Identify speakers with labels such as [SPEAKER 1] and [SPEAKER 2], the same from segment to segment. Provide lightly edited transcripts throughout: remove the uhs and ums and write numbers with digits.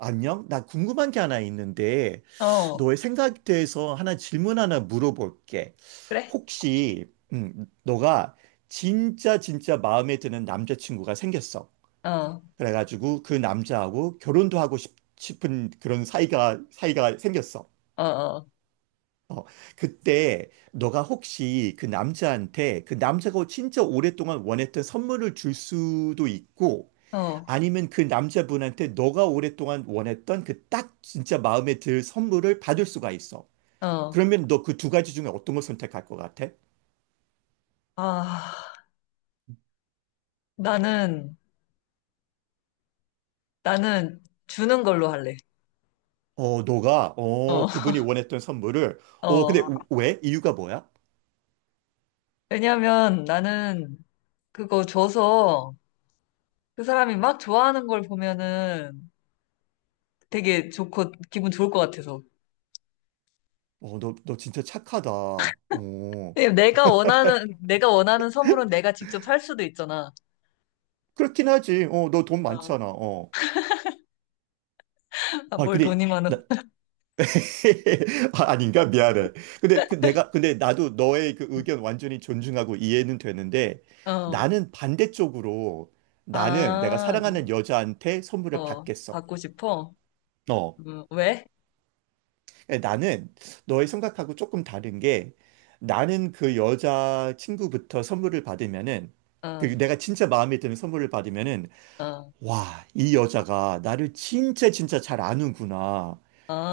[SPEAKER 1] 안녕? 나 궁금한 게 하나 있는데,
[SPEAKER 2] 어,
[SPEAKER 1] 너의 생각에 대해서 하나 질문 하나 물어볼게.
[SPEAKER 2] 그래?
[SPEAKER 1] 혹시, 너가 진짜 진짜 마음에 드는 남자친구가 생겼어.
[SPEAKER 2] 어,
[SPEAKER 1] 그래가지고 그 남자하고 결혼도 하고 싶, 은 그런 사이가 생겼어.
[SPEAKER 2] 어, 어,
[SPEAKER 1] 어, 그때 너가 혹시 그 남자한테 그 남자가 진짜 오랫동안 원했던 선물을 줄 수도 있고,
[SPEAKER 2] 어,
[SPEAKER 1] 아니면 그 남자분한테 너가 오랫동안 원했던 그 딱 진짜 마음에 들 선물을 받을 수가 있어.
[SPEAKER 2] 어.
[SPEAKER 1] 그러면 너 그 두 가지 중에 어떤 걸 선택할 것 같아?
[SPEAKER 2] 아, 나는, 나는 주는 걸로 할래.
[SPEAKER 1] 어, 너가,
[SPEAKER 2] 어,
[SPEAKER 1] 어, 그분이 원했던 선물을, 어,
[SPEAKER 2] 어.
[SPEAKER 1] 근데 왜? 이유가 뭐야?
[SPEAKER 2] 왜냐면 나는 그거 줘서 그 사람이 막 좋아하는 걸 보면은 되게 좋고 기분 좋을 것 같아서.
[SPEAKER 1] 어, 너, 너 진짜 착하다. 어,
[SPEAKER 2] 왜냐면 내가 원하는 선물은 내가 직접 살 수도 있잖아.
[SPEAKER 1] 그렇긴 하지. 어, 너 돈
[SPEAKER 2] 어,
[SPEAKER 1] 많잖아. 어.
[SPEAKER 2] 아,
[SPEAKER 1] 아,
[SPEAKER 2] 뭘
[SPEAKER 1] 근데,
[SPEAKER 2] 돈이 많아.
[SPEAKER 1] 나, 아, 아닌가? 미안해. 근데 그 내가, 근데 나도 너의 그 의견 완전히 존중하고 이해는 되는데
[SPEAKER 2] 어,
[SPEAKER 1] 나는 반대쪽으로 나는 내가
[SPEAKER 2] 아,
[SPEAKER 1] 사랑하는 여자한테 선물을
[SPEAKER 2] 어,
[SPEAKER 1] 받겠어.
[SPEAKER 2] 받고 싶어?
[SPEAKER 1] 어.
[SPEAKER 2] 왜?
[SPEAKER 1] 나는 너의 생각하고 조금 다른 게 나는 그 여자 친구부터 선물을 받으면은
[SPEAKER 2] 어,
[SPEAKER 1] 그 내가 진짜 마음에 드는 선물을 받으면은
[SPEAKER 2] 어,
[SPEAKER 1] 와, 이 여자가 나를 진짜 진짜 잘 아는구나.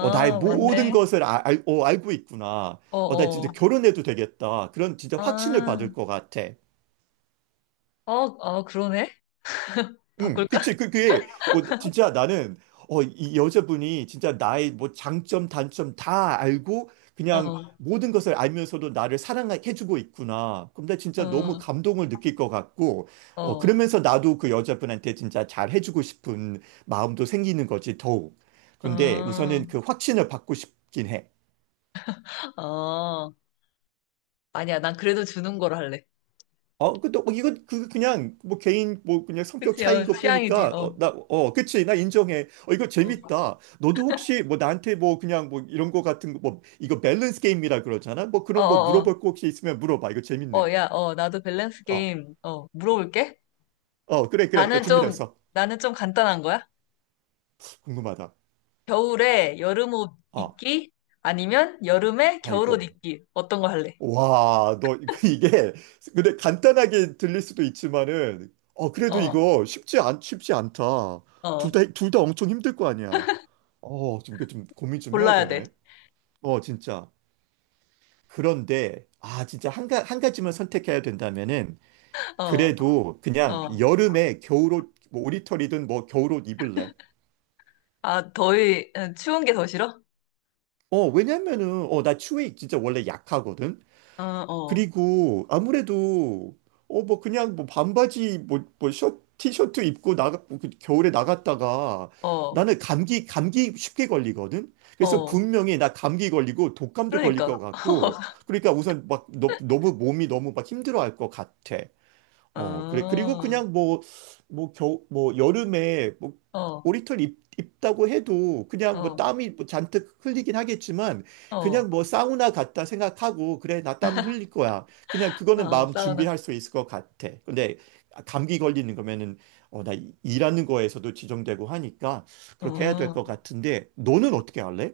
[SPEAKER 1] 어, 나의 모든
[SPEAKER 2] 맞네.
[SPEAKER 1] 것을 어, 알고 있구나.
[SPEAKER 2] 어,
[SPEAKER 1] 어, 나 진짜
[SPEAKER 2] 어.
[SPEAKER 1] 결혼해도 되겠다. 그런 진짜 확신을
[SPEAKER 2] 아,
[SPEAKER 1] 받을 것 같아.
[SPEAKER 2] 어, 어, 그러네?
[SPEAKER 1] 응,
[SPEAKER 2] 바꿀까?
[SPEAKER 1] 그치. 그, 그게, 어, 진짜 나는, 어, 이 여자분이 진짜 나의 뭐 장점, 단점 다 알고, 그냥
[SPEAKER 2] 어,
[SPEAKER 1] 모든 것을 알면서도 나를 사랑해주고 있구나. 그럼 나 진짜 너무
[SPEAKER 2] 어,
[SPEAKER 1] 감동을 느낄 것 같고, 어,
[SPEAKER 2] 어,
[SPEAKER 1] 그러면서 나도 그 여자분한테 진짜 잘 해주고 싶은 마음도 생기는 거지, 더욱. 그런데
[SPEAKER 2] 어,
[SPEAKER 1] 우선은 그 확신을 받고 싶긴 해.
[SPEAKER 2] 어. 아니야, 난 그래도 주는 걸 할래.
[SPEAKER 1] 어, 그, 또, 뭐 이건, 그, 그냥, 뭐, 개인, 뭐, 그냥 성격
[SPEAKER 2] 그치,
[SPEAKER 1] 차이인
[SPEAKER 2] 어,
[SPEAKER 1] 것
[SPEAKER 2] 취향이지.
[SPEAKER 1] 보니까,
[SPEAKER 2] 어,
[SPEAKER 1] 어, 나, 어, 그치, 나 인정해. 어, 이거
[SPEAKER 2] 어,
[SPEAKER 1] 재밌다. 너도 혹시, 뭐, 나한테 뭐, 그냥, 뭐, 이런 거 같은 거, 뭐, 이거 밸런스 게임이라 그러잖아? 뭐,
[SPEAKER 2] 어,
[SPEAKER 1] 그런, 뭐,
[SPEAKER 2] 어,
[SPEAKER 1] 물어볼 거 혹시 있으면 물어봐. 이거
[SPEAKER 2] 어,
[SPEAKER 1] 재밌네.
[SPEAKER 2] 야, 어, 나도 밸런스
[SPEAKER 1] 어,
[SPEAKER 2] 게임, 어, 물어볼게.
[SPEAKER 1] 어, 그래, 그래. 나
[SPEAKER 2] 나는 좀,
[SPEAKER 1] 준비됐어.
[SPEAKER 2] 나는 좀 간단한 거야.
[SPEAKER 1] 궁금하다.
[SPEAKER 2] 겨울에 여름옷
[SPEAKER 1] 어,
[SPEAKER 2] 입기? 아니면 여름에 겨울옷
[SPEAKER 1] 아이고.
[SPEAKER 2] 입기? 어떤 거 할래?
[SPEAKER 1] 와, 너 이게 근데 간단하게 들릴 수도 있지만은 어 그래도
[SPEAKER 2] 어,
[SPEAKER 1] 이거 쉽지 않다. 둘
[SPEAKER 2] 어,
[SPEAKER 1] 다 둘 다 엄청 힘들 거 아니야. 어, 좀 이게 좀 고민 좀 해야
[SPEAKER 2] 골라야 돼.
[SPEAKER 1] 되네. 어, 진짜. 그런데 아, 진짜 한 가지만 선택해야 된다면은
[SPEAKER 2] 어,
[SPEAKER 1] 그래도 그냥
[SPEAKER 2] 어.
[SPEAKER 1] 여름에 겨울옷 뭐 오리털이든 뭐 겨울옷 입을래.
[SPEAKER 2] 아, 더위, 어, 추운 게 더 싫어?
[SPEAKER 1] 어, 왜냐면은 어, 나 추위에 진짜 원래 약하거든.
[SPEAKER 2] 어, 어.
[SPEAKER 1] 그리고 아무래도 어 뭐 그냥 뭐 반바지 뭐뭐 셔 티셔츠 입고 나가 뭐 그 겨울에 나갔다가
[SPEAKER 2] 어,
[SPEAKER 1] 나는 감기 쉽게 걸리거든. 그래서
[SPEAKER 2] 어.
[SPEAKER 1] 분명히 나 감기 걸리고 독감도 걸릴 것
[SPEAKER 2] 그러니까.
[SPEAKER 1] 같고 그러니까 우선 막 너, 너무 몸이 너무 막 힘들어할 것 같아. 어, 그래.
[SPEAKER 2] 아,
[SPEAKER 1] 그리고 그냥 뭐, 뭐, 뭐, 여름에, 뭐,
[SPEAKER 2] 아, 어,
[SPEAKER 1] 입다고 해도 그냥 뭐
[SPEAKER 2] 어,
[SPEAKER 1] 땀이 뭐 잔뜩 흘리긴 하겠지만
[SPEAKER 2] 어.
[SPEAKER 1] 그냥 뭐 사우나 갔다 생각하고 그래, 나 땀 흘릴 거야. 그냥 그거는
[SPEAKER 2] 아,
[SPEAKER 1] 마음
[SPEAKER 2] 사우나.
[SPEAKER 1] 준비할 수 있을 것 같아. 근데 감기 걸리는 거면은 어, 나 일하는 거에서도 지정되고 하니까 그렇게 해야 될 것
[SPEAKER 2] 어,
[SPEAKER 1] 같은데 너는 어떻게 할래?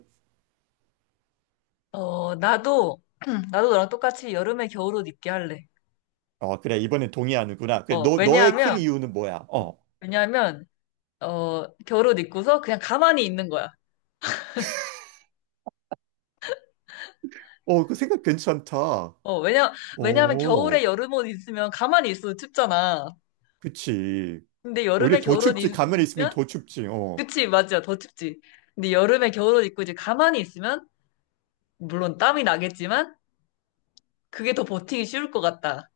[SPEAKER 2] 어, 나도, 나도 너랑 똑같이 여름에 겨울옷 입게 할래.
[SPEAKER 1] 어, 그래. 이번엔 동의하는구나. 그래,
[SPEAKER 2] 어,
[SPEAKER 1] 너, 너의 큰
[SPEAKER 2] 왜냐하면,
[SPEAKER 1] 이유는 뭐야? 어,
[SPEAKER 2] 왜냐하면, 어, 겨울옷 입고서 그냥 가만히 있는 거야.
[SPEAKER 1] 어, 그 생각 괜찮다.
[SPEAKER 2] 어, 왜냐하면 겨울에
[SPEAKER 1] 오.
[SPEAKER 2] 여름옷 있으면 가만히 있어도 춥잖아.
[SPEAKER 1] 그치.
[SPEAKER 2] 근데
[SPEAKER 1] 오히려
[SPEAKER 2] 여름에
[SPEAKER 1] 더
[SPEAKER 2] 겨울옷
[SPEAKER 1] 춥지.
[SPEAKER 2] 입-
[SPEAKER 1] 가만히 있으면
[SPEAKER 2] 입으면,
[SPEAKER 1] 더 춥지. 어.
[SPEAKER 2] 그치, 맞아, 더 춥지. 근데 여름에 겨울옷 입고 이제 가만히 있으면, 물론 땀이 나겠지만, 그게 더 버티기 쉬울 것 같다.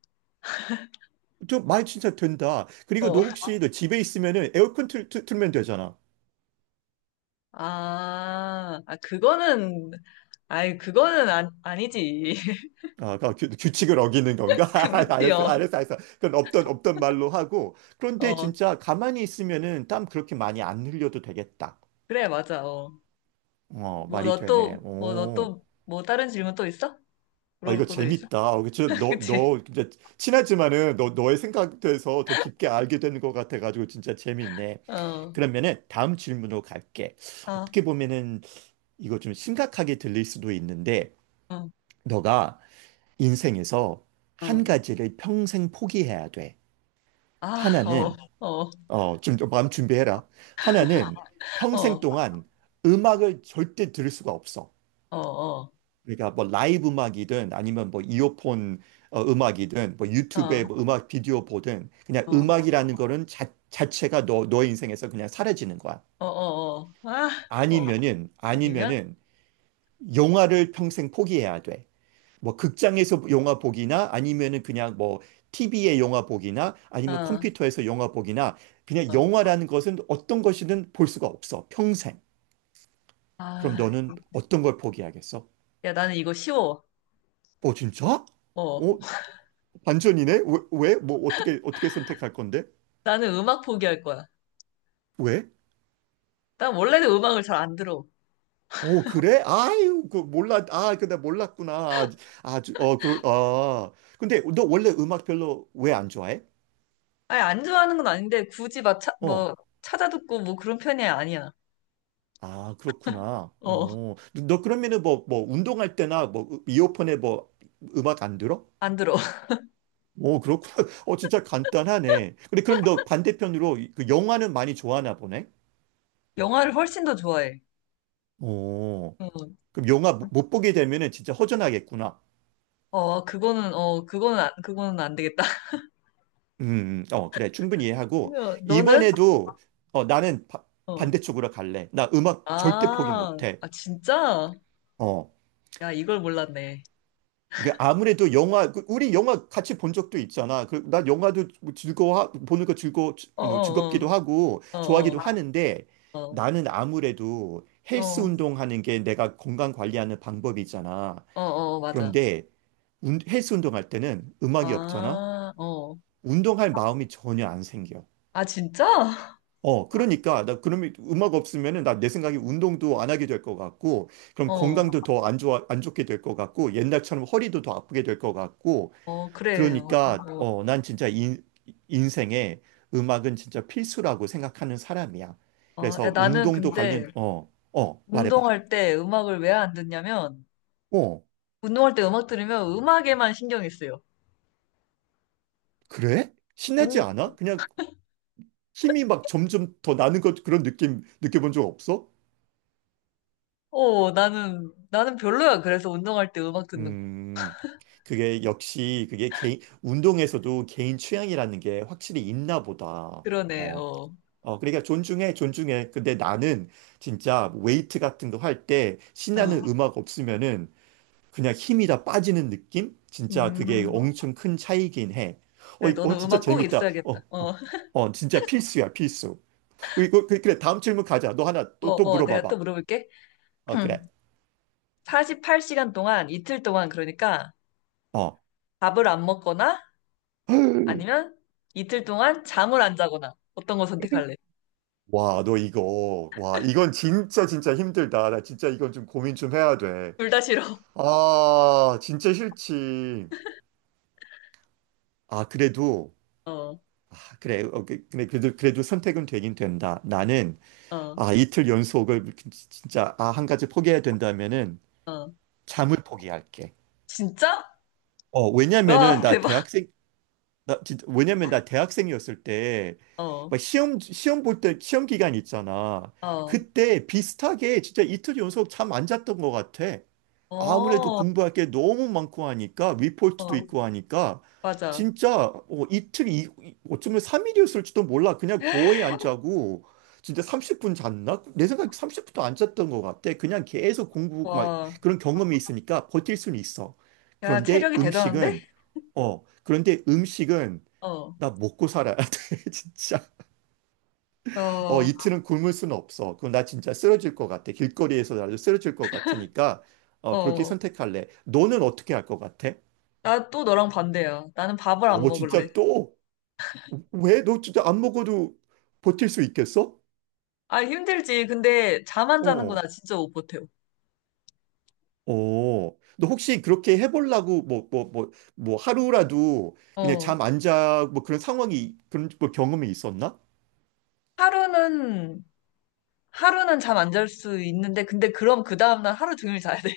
[SPEAKER 1] 저말 진짜 된다. 그리고 너
[SPEAKER 2] 어,
[SPEAKER 1] 혹시 너 집에 있으면은 에어컨 틀면 되잖아.
[SPEAKER 2] 아, 아, 그거는, 아이, 그거는 아, 아니지.
[SPEAKER 1] 아, 그 규칙을 어기는 건가?
[SPEAKER 2] 그,
[SPEAKER 1] 알았어,
[SPEAKER 2] 그치요.
[SPEAKER 1] 알았어, 알았어. 그건 없던 말로 하고. 그런데
[SPEAKER 2] 어,
[SPEAKER 1] 진짜 가만히 있으면은 땀 그렇게 많이 안 흘려도 되겠다.
[SPEAKER 2] 그래, 맞아. 어.
[SPEAKER 1] 어,
[SPEAKER 2] 뭐,
[SPEAKER 1] 말이
[SPEAKER 2] 너
[SPEAKER 1] 되네.
[SPEAKER 2] 또, 뭐, 너
[SPEAKER 1] 오.
[SPEAKER 2] 또, 뭐, 다른 질문 또 있어?
[SPEAKER 1] 아, 이거
[SPEAKER 2] 물어볼 것도 있어?
[SPEAKER 1] 재밌다. 어, 그치? 너,
[SPEAKER 2] 그치?
[SPEAKER 1] 너, 진짜 친하지만은 너, 너의 생각돼서 더 깊게 알게 되는 것 같아가지고 진짜 재밌네.
[SPEAKER 2] 어,
[SPEAKER 1] 그러면은 다음 질문으로 갈게.
[SPEAKER 2] 아,
[SPEAKER 1] 어떻게 보면은 이거 좀 심각하게 들릴 수도 있는데,
[SPEAKER 2] 어,
[SPEAKER 1] 너가 인생에서 한
[SPEAKER 2] 어.
[SPEAKER 1] 가지를 평생 포기해야 돼.
[SPEAKER 2] 아, 어,
[SPEAKER 1] 하나는,
[SPEAKER 2] 어,
[SPEAKER 1] 어, 좀, 더 마음 준비해라. 하나는 평생
[SPEAKER 2] 어,
[SPEAKER 1] 동안 음악을 절대 들을 수가 없어.
[SPEAKER 2] 어, 어,
[SPEAKER 1] 그러니까 뭐 라이브 음악이든 아니면 뭐 이어폰 어, 음악이든 뭐
[SPEAKER 2] 어,
[SPEAKER 1] 유튜브에 뭐 음악 비디오 보든 그냥
[SPEAKER 2] 어, 어,
[SPEAKER 1] 음악이라는 거는 자, 자체가 너, 너의 인생에서 그냥 사라지는 거야.
[SPEAKER 2] 어, 어. 아, 어. 아니면,
[SPEAKER 1] 아니면은 영화를 평생 포기해야 돼. 뭐 극장에서 영화 보기나 아니면은 그냥 뭐 TV에 영화 보기나 아니면
[SPEAKER 2] 어,
[SPEAKER 1] 컴퓨터에서 영화 보기나 그냥 영화라는 것은 어떤 것이든 볼 수가 없어. 평생. 그럼
[SPEAKER 2] 아,
[SPEAKER 1] 너는 어떤 걸 포기하겠어?
[SPEAKER 2] 야, 나는 이거 쉬워.
[SPEAKER 1] 어, 진짜?
[SPEAKER 2] 어,
[SPEAKER 1] 어, 반전이네? 왜, 왜? 뭐 어떻게 어떻게 선택할 건데?
[SPEAKER 2] 나는 음악 포기할 거야.
[SPEAKER 1] 왜?
[SPEAKER 2] 난 원래는 음악을 잘 안 들어.
[SPEAKER 1] 오, 그래? 아유, 그 몰라. 아, 근데 몰랐구나. 아, 아주 어, 그러 아. 근데 너 원래 음악 별로 왜 안 좋아해?
[SPEAKER 2] 아니, 안 좋아하는 건 아닌데, 굳이 막, 차,
[SPEAKER 1] 어.
[SPEAKER 2] 뭐, 찾아듣고 뭐 그런 편이 아니야.
[SPEAKER 1] 아, 그렇구나.
[SPEAKER 2] 어,
[SPEAKER 1] 어. 너, 너 그러면은 뭐 뭐 운동할 때나 뭐 이어폰에 뭐 음악 안 들어?
[SPEAKER 2] 안 들어.
[SPEAKER 1] 오, 그렇구나. 어, 진짜 간단하네. 근데 그럼 너 반대편으로 그 영화는 많이 좋아하나 보네?
[SPEAKER 2] 영화를 훨씬 더 좋아해.
[SPEAKER 1] 오,
[SPEAKER 2] 어,
[SPEAKER 1] 그럼 영화 못 보게 되면은 진짜 허전하겠구나.
[SPEAKER 2] 그거는 안 되겠다.
[SPEAKER 1] 어, 그래. 충분히 이해하고,
[SPEAKER 2] 그래서 너는?
[SPEAKER 1] 이번에도, 어, 나는
[SPEAKER 2] 어.
[SPEAKER 1] 반대쪽으로 갈래. 나 음악 절대 포기
[SPEAKER 2] 아,
[SPEAKER 1] 못해.
[SPEAKER 2] 아, 진짜?
[SPEAKER 1] 어.
[SPEAKER 2] 야, 이걸 몰랐네.
[SPEAKER 1] 그 아무래도 영화, 그 우리 영화 같이 본 적도 있잖아. 그, 나 영화도 뭐 즐거워, 보는 거 즐거, you
[SPEAKER 2] 어,
[SPEAKER 1] know,
[SPEAKER 2] 어,
[SPEAKER 1] 즐겁기도 하고,
[SPEAKER 2] 어, 어,
[SPEAKER 1] 좋아하기도 하는데,
[SPEAKER 2] 어, 어,
[SPEAKER 1] 나는 아무래도 헬스
[SPEAKER 2] 어,
[SPEAKER 1] 운동하는 게 내가 건강 관리하는 방법이잖아.
[SPEAKER 2] 어, 어, 맞아.
[SPEAKER 1] 그런데, 헬스 운동할 때는 음악이 없잖아?
[SPEAKER 2] 아, 어.
[SPEAKER 1] 운동할 마음이 전혀 안 생겨.
[SPEAKER 2] 아, 진짜?
[SPEAKER 1] 어, 그러니까, 나 그러면 음악 없으면은 나 내 생각에 운동도 안 하게 될 것 같고, 그럼
[SPEAKER 2] 어,
[SPEAKER 1] 건강도 더 안 좋아, 안 좋게 될 것 같고, 옛날처럼 허리도 더 아프게 될 것 같고,
[SPEAKER 2] 어, 그래요.
[SPEAKER 1] 그러니까, 어, 난 진짜 인생에 음악은 진짜 필수라고 생각하는 사람이야.
[SPEAKER 2] 어, 야,
[SPEAKER 1] 그래서
[SPEAKER 2] 나는
[SPEAKER 1] 운동도
[SPEAKER 2] 근데
[SPEAKER 1] 관련, 어, 어, 말해봐.
[SPEAKER 2] 운동할 때 음악을 왜 안 듣냐면,
[SPEAKER 1] 어,
[SPEAKER 2] 운동할 때 음악 들으면 음악에만 신경이 쓰여.
[SPEAKER 1] 그래? 신나지
[SPEAKER 2] 운,
[SPEAKER 1] 않아? 그냥 힘이 막 점점 더 나는 것 그런 느낌 느껴본 적 없어?
[SPEAKER 2] 어, 나는 별로야. 그래서 운동할 때 음악 듣는 거.
[SPEAKER 1] 음, 그게 역시 그게 개인 운동에서도 개인 취향이라는 게 확실히 있나 보다.
[SPEAKER 2] 그러네,
[SPEAKER 1] 어,
[SPEAKER 2] 어.
[SPEAKER 1] 어, 그러니까 존중해, 존중해. 근데 나는 진짜 웨이트 같은 거 할 때
[SPEAKER 2] 어.
[SPEAKER 1] 신나는 음악 없으면은 그냥 힘이 다 빠지는 느낌? 진짜 그게
[SPEAKER 2] 음.
[SPEAKER 1] 엄청 큰 차이긴 해. 어,
[SPEAKER 2] 그래,
[SPEAKER 1] 어,
[SPEAKER 2] 너는
[SPEAKER 1] 진짜
[SPEAKER 2] 음악 꼭
[SPEAKER 1] 재밌다. 어,
[SPEAKER 2] 있어야겠다.
[SPEAKER 1] 어,
[SPEAKER 2] 어,
[SPEAKER 1] 어, 진짜 필수야, 필수. 어, 이거 그래, 다음 질문 가자. 너 하나
[SPEAKER 2] 어,
[SPEAKER 1] 또, 또
[SPEAKER 2] 어, 내가 또
[SPEAKER 1] 물어봐봐.
[SPEAKER 2] 물어볼게.
[SPEAKER 1] 어, 그래.
[SPEAKER 2] 48시간 동안, 이틀 동안, 그러니까
[SPEAKER 1] 어.
[SPEAKER 2] 밥을 안 먹거나 아니면 이틀 동안 잠을 안 자거나 어떤 거 선택할래?
[SPEAKER 1] 와, 너 이거, 와, 이건 진짜 진짜 힘들다. 나 진짜 이건 좀 고민 좀 해야 돼.
[SPEAKER 2] 둘 다 싫어.
[SPEAKER 1] 아, 진짜 싫지. 아, 그래도,
[SPEAKER 2] 어,
[SPEAKER 1] 아, 그래, 어, 그래도, 그래도 선택은 되긴 된다. 나는,
[SPEAKER 2] 어,
[SPEAKER 1] 아, 이틀 연속을 진짜, 아, 한, 가지 포기해야 된다면은,
[SPEAKER 2] 어.
[SPEAKER 1] 잠을 포기할게.
[SPEAKER 2] 진짜?
[SPEAKER 1] 어, 왜냐면은,
[SPEAKER 2] 와,
[SPEAKER 1] 나
[SPEAKER 2] 대박.
[SPEAKER 1] 대학생, 나 진짜 왜냐면 나 대학생이었을 때
[SPEAKER 2] 어,
[SPEAKER 1] 막 시험 볼 때 시험 기간 있잖아.
[SPEAKER 2] 어,
[SPEAKER 1] 그때 비슷하게 진짜 이틀 연속 잠 안 잤던 것 같아. 아무래도
[SPEAKER 2] 어,
[SPEAKER 1] 공부할 게 너무 많고 하니까 리포트도
[SPEAKER 2] 어,
[SPEAKER 1] 있고 하니까
[SPEAKER 2] 맞아.
[SPEAKER 1] 진짜 어, 어쩌면 3일이었을지도 몰라. 그냥 거의 안 자고 진짜 30분 잤나? 내 생각에 30분도 안 잤던 것 같아. 그냥 계속 공부 막
[SPEAKER 2] 와.
[SPEAKER 1] 그런 경험이 있으니까 버틸 수는 있어.
[SPEAKER 2] 야,
[SPEAKER 1] 그런데
[SPEAKER 2] 체력이 대단한데?
[SPEAKER 1] 음식은 어, 그런데 음식은
[SPEAKER 2] 어,
[SPEAKER 1] 나 먹고 살아야 돼, 진짜. 어,
[SPEAKER 2] 어,
[SPEAKER 1] 이틀은 굶을 수는 없어. 그럼 나 진짜 쓰러질 것 같아. 길거리에서 나도 쓰러질 것 같으니까, 어, 그렇게
[SPEAKER 2] 어.
[SPEAKER 1] 선택할래. 너는 어떻게 할 것 같아?
[SPEAKER 2] 나 또 너랑 반대야. 나는 밥을 안
[SPEAKER 1] 어, 진짜
[SPEAKER 2] 먹을래.
[SPEAKER 1] 또? 왜? 너 진짜 안 먹어도 버틸 수 있겠어?
[SPEAKER 2] 아, 힘들지. 근데 잠 안 자는 거
[SPEAKER 1] 어.
[SPEAKER 2] 나 진짜 못 버텨.
[SPEAKER 1] 어, 너 혹시 그렇게 해보려고 뭐, 뭐, 뭐, 뭐 하루라도 그냥
[SPEAKER 2] 어.
[SPEAKER 1] 잠 안 자, 뭐 그런 상황이, 그런 뭐 경험이 있었나?
[SPEAKER 2] 하루는, 하루는 잠 안 잘 수 있는데, 근데 그럼 그 다음날 하루 종일 자야 돼.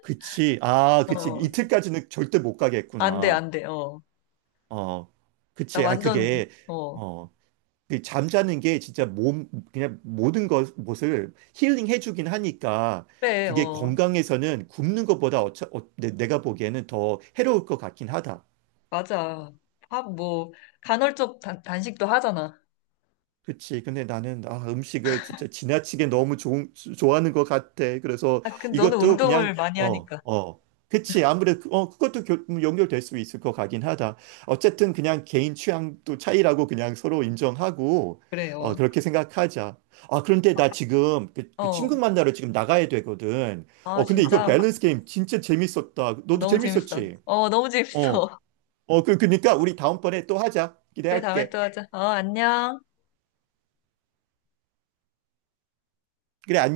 [SPEAKER 1] 그치. 아, 그치.
[SPEAKER 2] 어.
[SPEAKER 1] 이틀까지는 절대 못
[SPEAKER 2] 안 돼,
[SPEAKER 1] 가겠구나.
[SPEAKER 2] 안 돼. 어.
[SPEAKER 1] 어,
[SPEAKER 2] 나
[SPEAKER 1] 그치. 아,
[SPEAKER 2] 완전,
[SPEAKER 1] 그게,
[SPEAKER 2] 어.
[SPEAKER 1] 어, 그 잠자는 게 진짜 몸, 그냥 모든 것, 것을 힐링해주긴 하니까
[SPEAKER 2] 그래,
[SPEAKER 1] 그게
[SPEAKER 2] 어.
[SPEAKER 1] 건강에서는 굶는 것보다 어, 내가 보기에는 더 해로울 것 같긴 하다.
[SPEAKER 2] 맞아. 밥 뭐, 간헐적 단식도 하잖아.
[SPEAKER 1] 그치. 근데 나는 아, 음식을 진짜 지나치게 너무 좋아하는 것 같아. 그래서
[SPEAKER 2] 아, 근데 너는
[SPEAKER 1] 이것도 그냥
[SPEAKER 2] 운동을 많이
[SPEAKER 1] 어,
[SPEAKER 2] 하니까.
[SPEAKER 1] 어. 그치. 아무래도 어, 그것도 연결될 수 있을 것 같긴 하다. 어쨌든 그냥 개인 취향도 차이라고 그냥 서로 인정하고
[SPEAKER 2] 그래, 어.
[SPEAKER 1] 어, 그렇게 생각하자. 아, 그런데 나 지금 그, 그 친구
[SPEAKER 2] 어.
[SPEAKER 1] 만나러 지금 나가야 되거든.
[SPEAKER 2] 아,
[SPEAKER 1] 어, 근데 이거
[SPEAKER 2] 진짜.
[SPEAKER 1] 밸런스 게임 진짜 재밌었다. 너도
[SPEAKER 2] 너무 재밌어.
[SPEAKER 1] 재밌었지?
[SPEAKER 2] 어, 너무
[SPEAKER 1] 어.
[SPEAKER 2] 재밌어.
[SPEAKER 1] 어, 그, 그니까 우리 다음번에 또 하자.
[SPEAKER 2] 그래, 다음에
[SPEAKER 1] 기대할게.
[SPEAKER 2] 또 하자. 어, 안녕.
[SPEAKER 1] 그래, 안녕.